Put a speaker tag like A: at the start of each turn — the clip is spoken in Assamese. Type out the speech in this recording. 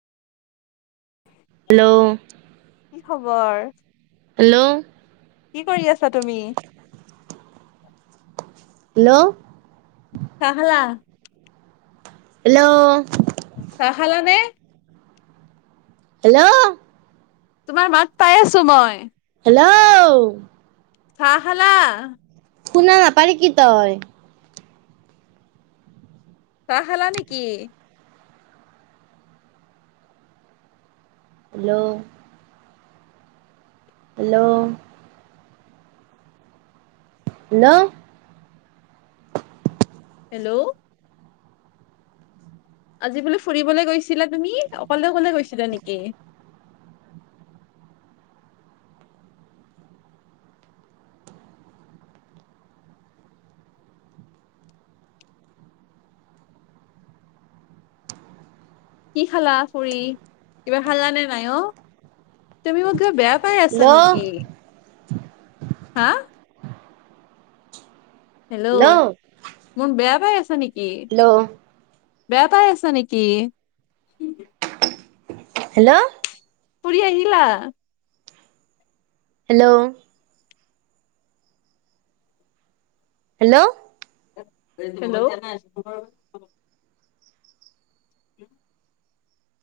A: হেল্ল'
B: কি খবৰ?
A: হেল্ল'
B: কি কৰি আছা তুমি?
A: হেল্ল'
B: চাহ খালা?
A: হেল্ল'
B: চাহ খালা নে?
A: হেল্ল'
B: তোমাৰ মাত পাই আছো মই
A: হেল্ল'
B: চাহ খালা?
A: শুনা নাপা নেকি তই
B: চাহ খালা নেকি
A: হেল্ল' হেল্ল' হেল্ল
B: হেল্ল' আজি বোলে ফুৰিবলৈ গৈছিলা তুমি অকলে অকলে গৈছিলা নেকি কি খালা ফুৰি কিবা খালা নে নাই অ', তুমি মোক কিবা বেয়া পাই আছা
A: হেল্ল'
B: নেকি? হেল্ল' মোক বেয়া পাই আছ নেকি?
A: হেল্ল'
B: বেয়া পাই আছা নেকি?
A: হেল্ল'
B: ফুৰি আহিলা?
A: Hello hello
B: hello [inaudible]